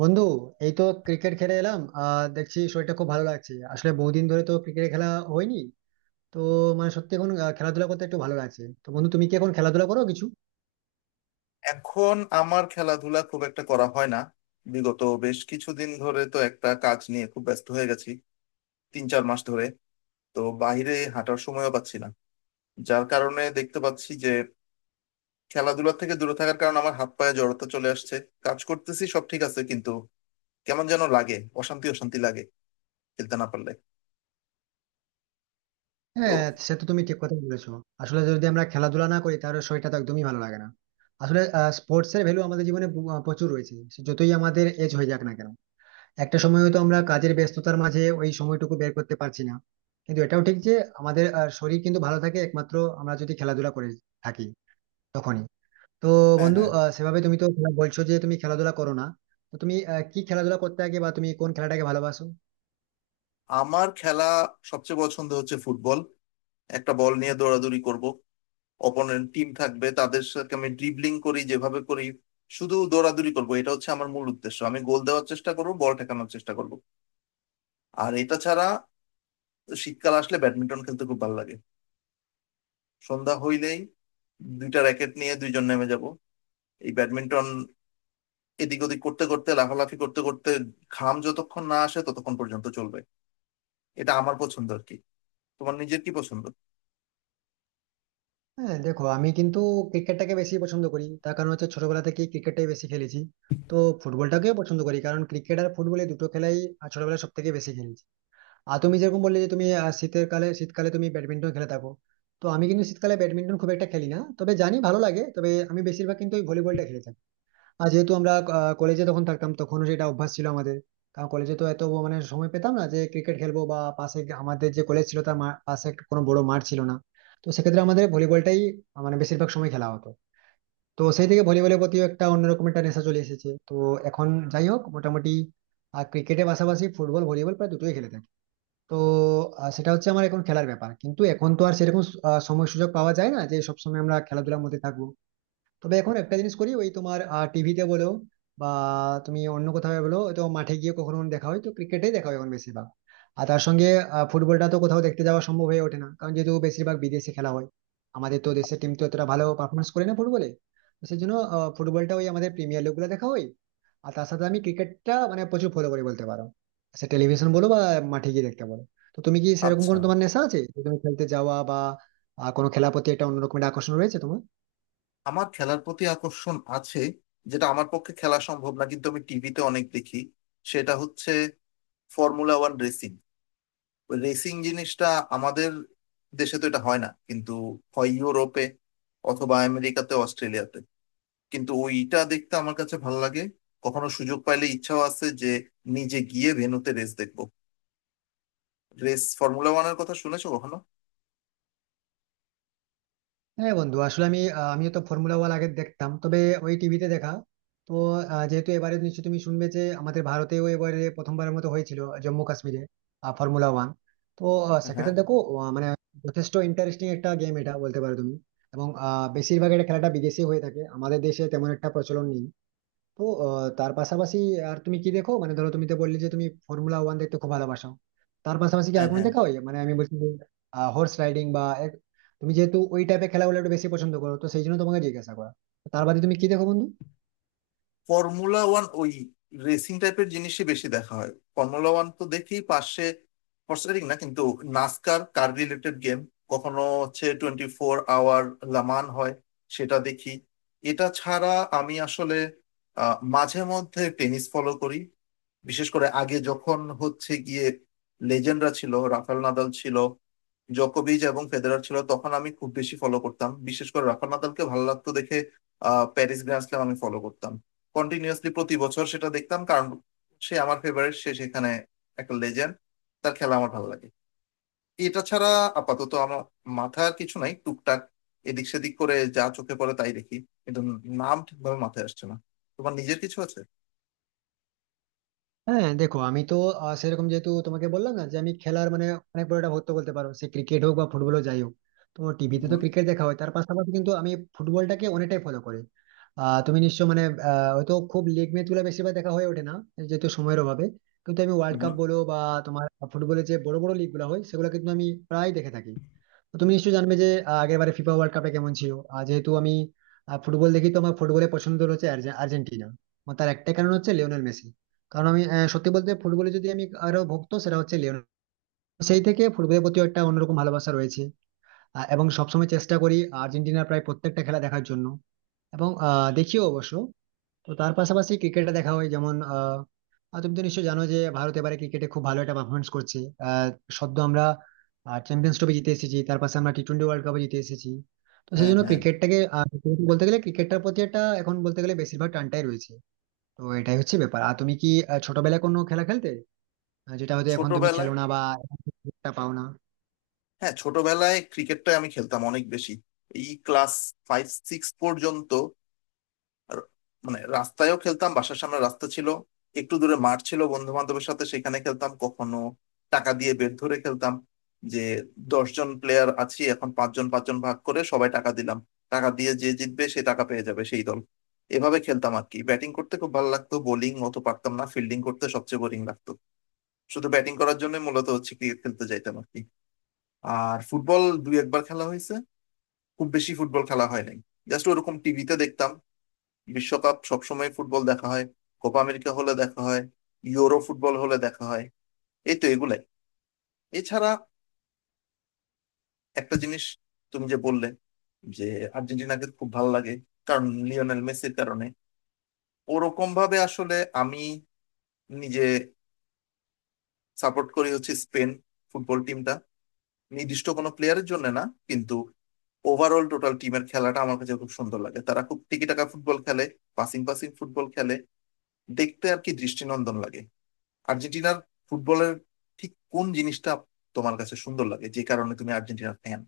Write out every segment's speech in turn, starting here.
বন্ধু, এই তো ক্রিকেট খেলে এলাম। দেখছি শরীরটা খুব ভালো লাগছে। আসলে বহুদিন ধরে তো ক্রিকেট খেলা হয়নি। তো মানে সত্যি এখন খেলাধুলা করতে একটু ভালো লাগছে। তো বন্ধু, তুমি কি এখন খেলাধুলা করো কিছু? এখন আমার খেলাধুলা খুব একটা করা হয় না। বিগত বেশ কিছুদিন ধরে তো একটা কাজ নিয়ে খুব ব্যস্ত হয়ে গেছি, তিন চার মাস ধরে। তো বাইরে হাঁটার সময়ও পাচ্ছি না, যার কারণে দেখতে পাচ্ছি যে খেলাধুলা থেকে দূরে থাকার কারণে আমার হাত পায়ে জড়তা চলে আসছে। কাজ করতেছি, সব ঠিক আছে, কিন্তু কেমন যেন লাগে, অশান্তি অশান্তি লাগে খেলতে না পারলে। তো হ্যাঁ, সে তো তুমি ঠিক কথা বলেছো। আসলে যদি আমরা খেলাধুলা না করি তাহলে শরীরটা তো একদমই ভালো লাগে না। আসলে স্পোর্টস এর ভ্যালু আমাদের জীবনে প্রচুর রয়েছে, সে যতই আমাদের এজ হয়ে যাক না কেন। একটা সময় হয়তো আমরা কাজের ব্যস্ততার মাঝে ওই সময়টুকু বের করতে পারছি না, কিন্তু এটাও ঠিক যে আমাদের শরীর কিন্তু ভালো থাকে একমাত্র আমরা যদি খেলাধুলা করে থাকি তখনই। তো হ্যাঁ, বন্ধু, হ্যাঁ। সেভাবে তুমি তো বলছো যে তুমি খেলাধুলা করো না। তো তুমি কি খেলাধুলা করতে আগে, বা তুমি কোন খেলাটাকে ভালোবাসো? আমার খেলা সবচেয়ে পছন্দ হচ্ছে ফুটবল। একটা বল নিয়ে দৌড়াদৌড়ি করব, অপোনেন্ট টিম থাকবে, তাদের সাথে আমি ড্রিবলিং করি যেভাবে করি, শুধু দৌড়াদৌড়ি করবো, এটা হচ্ছে আমার মূল উদ্দেশ্য। আমি গোল দেওয়ার চেষ্টা করবো, বল ঠেকানোর চেষ্টা করবো। আর এটা ছাড়া শীতকাল আসলে ব্যাডমিন্টন খেলতে খুব ভালো লাগে। সন্ধ্যা হইলেই দুইটা র্যাকেট নিয়ে দুইজন নেমে যাব, এই ব্যাডমিন্টন এদিক ওদিক করতে করতে, লাফালাফি করতে করতে, ঘাম যতক্ষণ না আসে ততক্ষণ পর্যন্ত চলবে। এটা আমার পছন্দ আর কি। তোমার নিজের কি পছন্দ? হ্যাঁ দেখো, আমি কিন্তু ক্রিকেটটাকে বেশি পছন্দ করি, তার কারণ হচ্ছে ছোটবেলা থেকে ক্রিকেটটাই বেশি খেলেছি। তো ফুটবলটাকেও পছন্দ করি, কারণ ক্রিকেট আর ফুটবল এই দুটো খেলাই ছোটবেলায় সব থেকে বেশি খেলেছি। আর তুমি যেরকম বললে যে তুমি শীতের কালে শীতকালে তুমি ব্যাডমিন্টন খেলে থাকো। তো আমি কিন্তু শীতকালে ব্যাডমিন্টন খুব একটা খেলি না, তবে জানি ভালো লাগে, তবে আমি বেশিরভাগ কিন্তু ওই ভলিবলটা খেলে থাকি। আর যেহেতু আমরা কলেজে তখন থাকতাম, তখনও সেটা অভ্যাস ছিল আমাদের। কারণ কলেজে তো এত ব- মানে সময় পেতাম না যে ক্রিকেট খেলবো, বা পাশে আমাদের যে কলেজ ছিল তার পাশে একটা কোনো বড় মাঠ ছিল না। তো সেক্ষেত্রে আমাদের ভলিবলটাই মানে বেশিরভাগ সময় খেলা হতো। তো সেই থেকে ভলিবলের প্রতিও একটা অন্যরকম একটা নেশা চলে এসেছে। তো এখন যাই হোক মোটামুটি, আর ক্রিকেটের পাশাপাশি ফুটবল ভলিবল প্রায় দুটোই খেলে থাকি। তো সেটা হচ্ছে আমার এখন খেলার ব্যাপার, কিন্তু এখন তো আর সেরকম সময় সুযোগ পাওয়া যায় না যে সবসময় আমরা খেলাধুলার মধ্যে থাকবো। তবে এখন একটা জিনিস করি, ওই তোমার টিভিতে বলো বা তুমি অন্য কোথাও বলো, তো মাঠে গিয়ে কখনো কখনো দেখা হয়, তো ক্রিকেটেই দেখা হয় এখন বেশিরভাগ। আর তার সঙ্গে ফুটবলটা তো কোথাও দেখতে যাওয়া সম্ভব হয়ে ওঠে না, কারণ যেহেতু বেশিরভাগ বিদেশে খেলা হয়। আমাদের তো দেশের টিম তো এতটা ভালো পারফরমেন্স করে না ফুটবলে। তো সেই জন্য ফুটবলটা ওই আমাদের প্রিমিয়ার লিগ গুলো দেখা হয়। আর তার সাথে আমি ক্রিকেটটা মানে প্রচুর ফলো করি বলতে পারো, সে টেলিভিশন বলো বা মাঠে গিয়ে দেখতে বলো। তো তুমি কি সেরকম আচ্ছা, কোনো তোমার নেশা আছে যে তুমি খেলতে যাওয়া বা কোনো খেলার প্রতি একটা অন্যরকম একটা আকর্ষণ রয়েছে তোমার? আমার খেলার প্রতি আকর্ষণ আছে যেটা আমার পক্ষে খেলা সম্ভব না, কিন্তু আমি টিভিতে অনেক দেখি। সেটা হচ্ছে ফর্মুলা ওয়ান রেসিং। রেসিং জিনিসটা আমাদের দেশে তো এটা হয় না, কিন্তু হয় ইউরোপে অথবা আমেরিকাতে, অস্ট্রেলিয়াতে। কিন্তু ওইটা দেখতে আমার কাছে ভালো লাগে। কখনো সুযোগ পাইলে ইচ্ছাও আছে যে নিজে গিয়ে ভেন্যুতে রেস দেখবো। রেস ফর্মুলা ওয়ানের কথা শুনেছো কখনো? হ্যাঁ বন্ধু, আসলে আমি আমিও তো ফর্মুলা ওয়ান আগে দেখতাম, তবে ওই টিভিতে দেখা। তো যেহেতু এবারে নিশ্চয়ই তুমি শুনবে যে আমাদের ভারতেও এবারে প্রথমবারের মতো হয়েছিল, জম্মু কাশ্মীরে ফর্মুলা ওয়ান। তো হ্যাঁ, সেক্ষেত্রে দেখো, মানে যথেষ্ট ইন্টারেস্টিং একটা গেম এটা, বলতে পারো তুমি। এবং বেশিরভাগ এটা খেলাটা বিদেশে হয়ে থাকে, আমাদের দেশে তেমন একটা প্রচলন নেই। তো তার পাশাপাশি আর তুমি কি দেখো, মানে ধরো তুমি তো বললে যে তুমি ফর্মুলা ওয়ান দেখতে খুব ভালোবাসো, তার পাশাপাশি কি আর হ্যাঁ, কোনো হ্যাঁ। দেখা হয়? মানে আমি বলছি হর্স রাইডিং বা তুমি যেহেতু ওই টাইপের খেলাগুলো একটু বেশি পছন্দ করো, তো সেই জন্য তোমাকে জিজ্ঞাসা করা। তার বাদে তুমি কি দেখো বন্ধু? ফর্মুলা ওয়ান ওই রেসিং টাইপের জিনিসই বেশি দেখা হয়। ফর্মুলা ওয়ান তো দেখি, পাশে ফরসারিং না কিন্তু, নাসকার কার রিলেটেড গেম। কখনো হচ্ছে টোয়েন্টি ফোর আওয়ার লামান হয়, সেটা দেখি। এটা ছাড়া আমি আসলে মাঝে মধ্যে টেনিস ফলো করি। বিশেষ করে আগে যখন হচ্ছে গিয়ে লেজেন্ডরা ছিল, রাফাল নাদাল ছিল, জোকোভিচ এবং ফেদেরার ছিল, তখন আমি খুব বেশি ফলো করতাম। বিশেষ করে রাফাল নাদালকে ভালো লাগতো দেখে। প্যারিস গ্র্যান্ড স্ল্যাম আমি ফলো করতাম কন্টিনিউয়াসলি, প্রতি বছর সেটা দেখতাম, কারণ সে আমার ফেভারিট, সে সেখানে একটা লেজেন্ড, তার খেলা আমার ভালো লাগে। এটা ছাড়া আপাতত আমার মাথার কিছু নাই। টুকটাক এদিক সেদিক করে যা চোখে পড়ে তাই দেখি, কিন্তু নাম ঠিকভাবে মাথায় আসছে না। তোমার নিজের কিছু আছে? হ্যাঁ দেখো, আমি তো সেরকম যেহেতু তোমাকে বললাম না যে আমি খেলার মানে অনেক বড় একটা ভক্ত বলতে পারো, সে ক্রিকেট হোক বা ফুটবল যাই হোক। তো টিভিতে তো হুম, ক্রিকেট দেখা হয়, তার পাশাপাশি কিন্তু আমি ফুটবলটাকে অনেকটাই ফলো করি। তুমি নিশ্চয় মানে হয়তো খুব লিগ ম্যাচ গুলো বেশিরভাগ দেখা হয়ে ওঠে না যেহেতু সময়ের অভাবে, কিন্তু আমি ওয়ার্ল্ড হুম। কাপ বলো বা তোমার ফুটবলের যে বড় বড় লিগ গুলো হয় সেগুলো কিন্তু আমি প্রায় দেখে থাকি। তো তুমি নিশ্চয়ই জানবে যে আগের বারে ফিফা ওয়ার্ল্ড কাপে কেমন ছিল। আর যেহেতু আমি ফুটবল দেখি, তো আমার ফুটবলের পছন্দ হচ্ছে আর্জেন্টিনা। আমার তার একটাই কারণ হচ্ছে লিওনেল মেসি। কারণ আমি সত্যি বলতে ফুটবলে যদি আমি আরো ভক্ত, সেটা হচ্ছে লিওনেল। সেই থেকে ফুটবলের প্রতি একটা অন্যরকম ভালোবাসা রয়েছে। এবং সবসময় চেষ্টা করি আর্জেন্টিনার প্রায় প্রত্যেকটা খেলা দেখার জন্য, এবং দেখিও অবশ্য। তো তার পাশাপাশি ক্রিকেটে দেখা হয় যেমন আহ আহ, তুমি তো নিশ্চয়ই জানো যে ভারত এবারে ক্রিকেটে খুব ভালো একটা পারফরমেন্স করছে। আহ সদ্য আমরা চ্যাম্পিয়ন্স ট্রফি জিতে এসেছি, তার পাশে আমরা টি টোয়েন্টি ওয়ার্ল্ড কাপে জিতে এসেছি। তো সেই হ্যাঁ, জন্য হ্যাঁ। ক্রিকেটটাকে সত্যি বলতে গেলে ক্রিকেটটার প্রতি একটা এখন বলতে গেলে বেশিরভাগ টানটাই রয়েছে। তো এটাই হচ্ছে ব্যাপার। আর তুমি কি ছোটবেলায় কোনো খেলা খেলতে যেটা হয়তো এখন তুমি খেলো ছোটবেলায়, না, বা এখন তুমি সুযোগটা পাও না? হ্যাঁ, ছোটবেলায় ক্রিকেটটা আমি খেলতাম অনেক বেশি, এই ক্লাস ফাইভ সিক্স পর্যন্ত। আর মানে রাস্তায়ও খেলতাম, বাসার সামনে রাস্তা ছিল, একটু দূরে মাঠ ছিল, বন্ধু বান্ধবের সাথে সেখানে খেলতাম। কখনো টাকা দিয়ে বেট ধরে খেলতাম, যে দশজন প্লেয়ার আছি এখন পাঁচজন পাঁচজন ভাগ করে সবাই টাকা দিলাম, টাকা দিয়ে যে জিতবে সে টাকা পেয়ে যাবে, সেই দল। এভাবে খেলতাম আর কি। ব্যাটিং করতে খুব ভালো লাগতো, বোলিং অত পারতাম না, ফিল্ডিং করতে সবচেয়ে বোরিং লাগতো। শুধু ব্যাটিং করার জন্য মূলত হচ্ছে ক্রিকেট খেলতে যাইতাম আর কি। আর ফুটবল দুই একবার খেলা হয়েছে, খুব বেশি ফুটবল খেলা হয় নাই। জাস্ট ওরকম টিভিতে দেখতাম। বিশ্বকাপ সবসময় ফুটবল দেখা হয়, কোপা আমেরিকা হলে দেখা হয়, ইউরো ফুটবল হলে দেখা হয়, এই তো এগুলাই। এছাড়া একটা জিনিস, তুমি যে বললে যে আর্জেন্টিনাকে খুব ভালো লাগে কারণ লিওনেল মেসির কারণে, ওরকম ভাবে আসলে আমি নিজে সাপোর্ট করি হচ্ছে স্পেন ফুটবল টিমটা। নির্দিষ্ট কোনো প্লেয়ারের জন্য না, কিন্তু ওভারঅল টোটাল টিমের খেলাটা আমার কাছে খুব সুন্দর লাগে। তারা খুব টিকিটাকা ফুটবল খেলে, পাসিং পাসিং ফুটবল খেলে, দেখতে আর কি দৃষ্টিনন্দন লাগে। আর্জেন্টিনার ফুটবলের ঠিক কোন জিনিসটা তোমার কাছে সুন্দর লাগে যে কারণে তুমি আর্জেন্টিনার ফ্যান?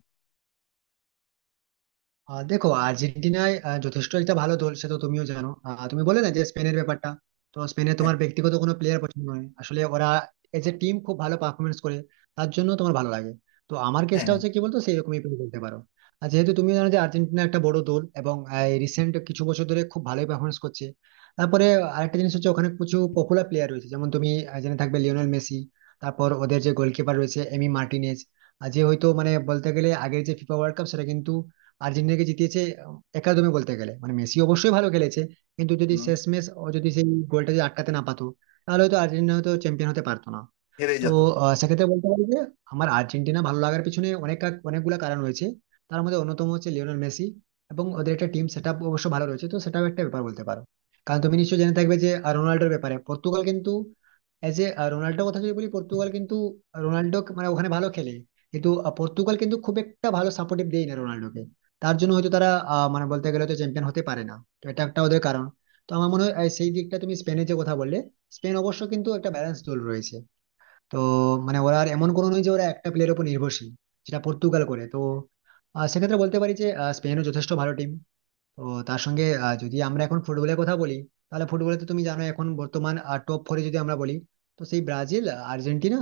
দেখো, আর্জেন্টিনায় যথেষ্ট একটা ভালো দল, সে তো তুমিও জানো। তুমি বলে না যে স্পেনের ব্যাপারটা, তো স্পেনে হ্যাঁ, তোমার ব্যক্তিগত কোনো প্লেয়ার পছন্দ নয়, আসলে ওরা এজ এ টিম খুব ভালো পারফরমেন্স করে, তার জন্য তোমার ভালো লাগে। তো আমার হ্যাঁ, কেসটা হ্যাঁ। হচ্ছে কি বলতো, সেরকমই তুমি বলতে পারো। আর যেহেতু তুমি জানো যে আর্জেন্টিনা একটা বড় দল, এবং রিসেন্ট কিছু বছর ধরে খুব ভালোই পারফরমেন্স করছে। তারপরে আরেকটা জিনিস হচ্ছে ওখানে কিছু পপুলার প্লেয়ার রয়েছে, যেমন তুমি জেনে থাকবে লিওনেল মেসি, তারপর ওদের যে গোলকিপার রয়েছে এমি মার্টিনেজ। আর যে হয়তো মানে বলতে গেলে আগের যে ফিফা ওয়ার্ল্ড কাপ, সেটা কিন্তু আর্জেন্টিনাকে জিতিয়েছে। একাদমে বলতে গেলে মানে মেসি অবশ্যই ভালো খেলেছে, কিন্তু যদি হুম, শেষমেশ ও যদি সেই গোলটা যদি আটকাতে না পারতো তাহলে হয়তো আর্জেন্টিনা হয়তো চ্যাম্পিয়ন হতে পারতো না। হেরেই তো যেত। সেক্ষেত্রে বলতে পারি যে আমার আর্জেন্টিনা ভালো লাগার পিছনে অনেক অনেকগুলো কারণ রয়েছে। তার মধ্যে অন্যতম হচ্ছে লিওনেল মেসি, এবং ওদের একটা টিম সেট আপ অবশ্য ভালো রয়েছে, তো সেটাও একটা ব্যাপার বলতে পারো। কারণ তুমি নিশ্চয়ই জেনে থাকবে যে রোনাল্ডোর ব্যাপারে পর্তুগাল কিন্তু এজ এ রোনাল্ডোর কথা যদি বলি, পর্তুগাল কিন্তু রোনাল্ডো মানে ওখানে ভালো খেলে, কিন্তু পর্তুগাল কিন্তু খুব একটা ভালো সাপোর্টিভ দেয় না রোনাল্ডোকে। তার জন্য হয়তো তারা মানে বলতে গেলে তো চ্যাম্পিয়ন হতে পারে না। তো এটা একটা ওদের কারণ। তো আমার মনে হয় সেই দিকটা তুমি স্পেনের যে কথা বললে, স্পেন অবশ্য কিন্তু একটা ব্যালেন্স দল রয়েছে। তো মানে ওরা আর এমন কোনো নয় যে ওরা একটা প্লেয়ারের উপর নির্ভরশীল, যেটা পর্তুগাল করে। তো সেক্ষেত্রে বলতে পারি যে স্পেনও যথেষ্ট ভালো টিম। তো তার সঙ্গে যদি আমরা এখন ফুটবলের কথা বলি, তাহলে ফুটবলে তো তুমি জানো এখন বর্তমান টপ ফোরে যদি আমরা বলি, তো সেই ব্রাজিল, আর্জেন্টিনা,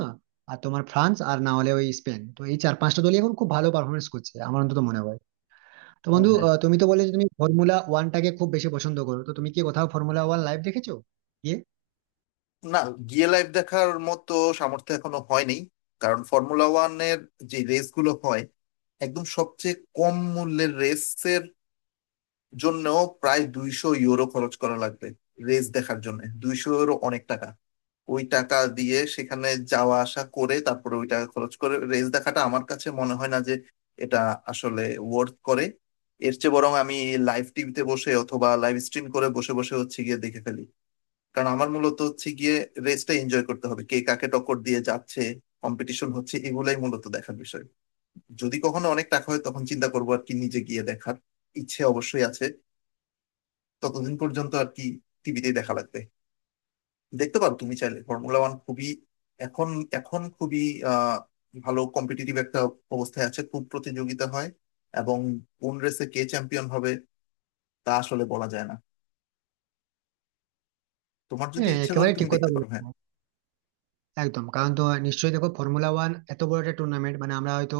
আর তোমার ফ্রান্স, আর না হলে ওই স্পেন। তো এই চার পাঁচটা দলই এখন খুব ভালো পারফরমেন্স করছে আমার অন্তত মনে হয়। তো হ্যাঁ, বন্ধু, হ্যাঁ। তুমি তো বললে যে তুমি ফর্মুলা ওয়ানটাকে খুব বেশি পছন্দ করো, তো তুমি কি কোথাও ফর্মুলা ওয়ান লাইভ দেখেছো গিয়ে? না, গিয়ে লাইভ দেখার মতো সামর্থ্য এখনো হয়নি। কারণ ফর্মুলা ওয়ানের যে রেস গুলো হয়, একদম সবচেয়ে কম মূল্যের রেসের জন্য প্রায় 200 ইউরো খরচ করা লাগবে। রেস দেখার জন্য 200 ইউরো অনেক টাকা। ওই টাকা দিয়ে সেখানে যাওয়া আসা করে তারপরে ওই টাকা খরচ করে রেস দেখাটা আমার কাছে মনে হয় না যে এটা আসলে ওয়ার্থ করে। এর চেয়ে বরং আমি লাইভ টিভিতে বসে, অথবা লাইভ স্ট্রিম করে বসে বসে হচ্ছে গিয়ে দেখে ফেলি। কারণ আমার মূলত হচ্ছে গিয়ে রেসটা এনজয় করতে হবে, কে কাকে টক্কর দিয়ে যাচ্ছে, কম্পিটিশন হচ্ছে, এগুলাই মূলত দেখার বিষয়। যদি কখনো অনেক টাকা হয় তখন চিন্তা করবো আর কি নিজে গিয়ে দেখার, ইচ্ছে অবশ্যই আছে। ততদিন পর্যন্ত আর কি টিভিতেই দেখা লাগবে। দেখতে পারো তুমি চাইলে, ফর্মুলা ওয়ান খুবই, এখন এখন খুবই আহ ভালো কম্পিটিটিভ একটা অবস্থায় আছে, খুব প্রতিযোগিতা হয়। এবং কোন রেসে কে চ্যাম্পিয়ন হবে তা আসলে বলা যায় না। তোমার যদি হ্যাঁ, ইচ্ছা করে একেবারে ঠিক তুমি কথা দেখতে বলো পারো, হ্যাঁ। একদম। কারণ তো নিশ্চয়ই দেখো ফর্মুলা ওয়ান এত বড় একটা টুর্নামেন্ট, মানে আমরা হয়তো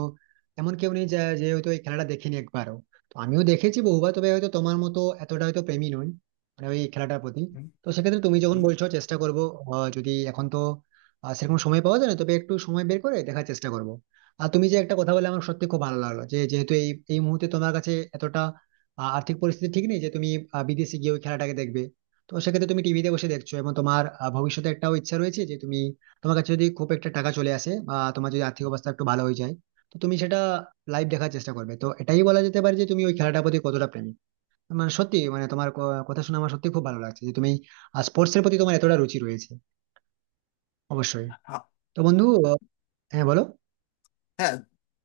এমন কেউ নেই যে হয়তো এই খেলাটা দেখেনি একবারও। তো আমিও দেখেছি বহুবার, তবে হয়তো তোমার মতো এতটা হয়তো প্রেমী নই মানে ওই খেলাটার প্রতি। হুম, তো সেক্ষেত্রে তুমি যখন হুম। বলছো চেষ্টা করবো, যদি এখন তো সেরকম সময় পাওয়া যায় না, তবে একটু সময় বের করে দেখার চেষ্টা করবো। আর তুমি যে একটা কথা বলে আমার সত্যি খুব ভালো লাগলো যে যেহেতু এই এই মুহূর্তে তোমার কাছে এতটা আর্থিক পরিস্থিতি ঠিক নেই যে তুমি বিদেশে গিয়ে ওই খেলাটাকে দেখবে। তো সেক্ষেত্রে তুমি টিভিতে বসে দেখছো এবং তোমার ভবিষ্যতে একটাও ইচ্ছা রয়েছে যে তুমি, তোমার কাছে যদি খুব একটা টাকা চলে আসে বা তোমার যদি আর্থিক অবস্থা একটু ভালো হয়ে যায়, তো তুমি সেটা লাইভ দেখার চেষ্টা করবে। তো এটাই বলা যেতে পারে যে তুমি ওই খেলাটার প্রতি কতটা প্রেমী। মানে সত্যি মানে তোমার কথা শুনে আমার সত্যি খুব ভালো লাগছে যে তুমি স্পোর্টস এর প্রতি তোমার এতটা রুচি রয়েছে অবশ্যই। আ- তো বন্ধু, হ্যাঁ বলো। হ্যাঁ,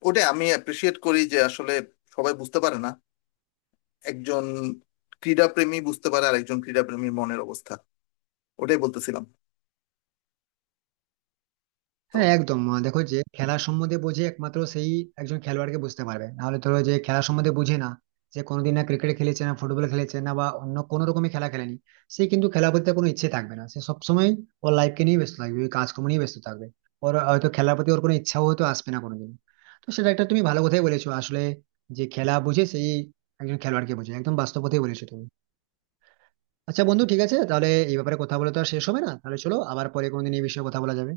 ওটাই আমি অ্যাপ্রিসিয়েট করি, যে আসলে সবাই বুঝতে পারে না, একজন ক্রীড়া প্রেমী বুঝতে পারে আর একজন ক্রীড়া প্রেমীর মনের অবস্থা। ওটাই বলতেছিলাম। তো হ্যাঁ একদম, দেখো যে খেলা সম্বন্ধে বোঝে একমাত্র সেই একজন খেলোয়াড়কে বুঝতে পারবে। নাহলে ধরো যে খেলা সম্বন্ধে বুঝে না, যে কোনোদিন না ক্রিকেট খেলেছে না ফুটবল খেলেছে না বা অন্য কোনো রকমের খেলা খেলেনি, সে কিন্তু খেলা প্রতি তার কোনো ইচ্ছে থাকবে না। সে সবসময় ওর লাইফকে নিয়ে ব্যস্ত থাকবে, ওই কাজকর্ম নিয়ে ব্যস্ত থাকবে। ওর হয়তো খেলার প্রতি ওর কোনো ইচ্ছাও হয়তো আসবে না কোনোদিন। তো সেটা একটা তুমি ভালো কথাই বলেছো আসলে, যে খেলা বুঝে সেই একজন খেলোয়াড়কে বোঝে। একদম বাস্তব কথাই বলেছো তুমি। আচ্ছা বন্ধু, ঠিক আছে, তাহলে এই ব্যাপারে কথা বলে তো আর শেষ হবে না, তাহলে চলো আবার পরে কোনোদিন এই বিষয়ে কথা বলা যাবে।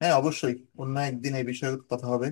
হ্যাঁ, অবশ্যই। অন্য একদিন এই বিষয়ে কথা হবে।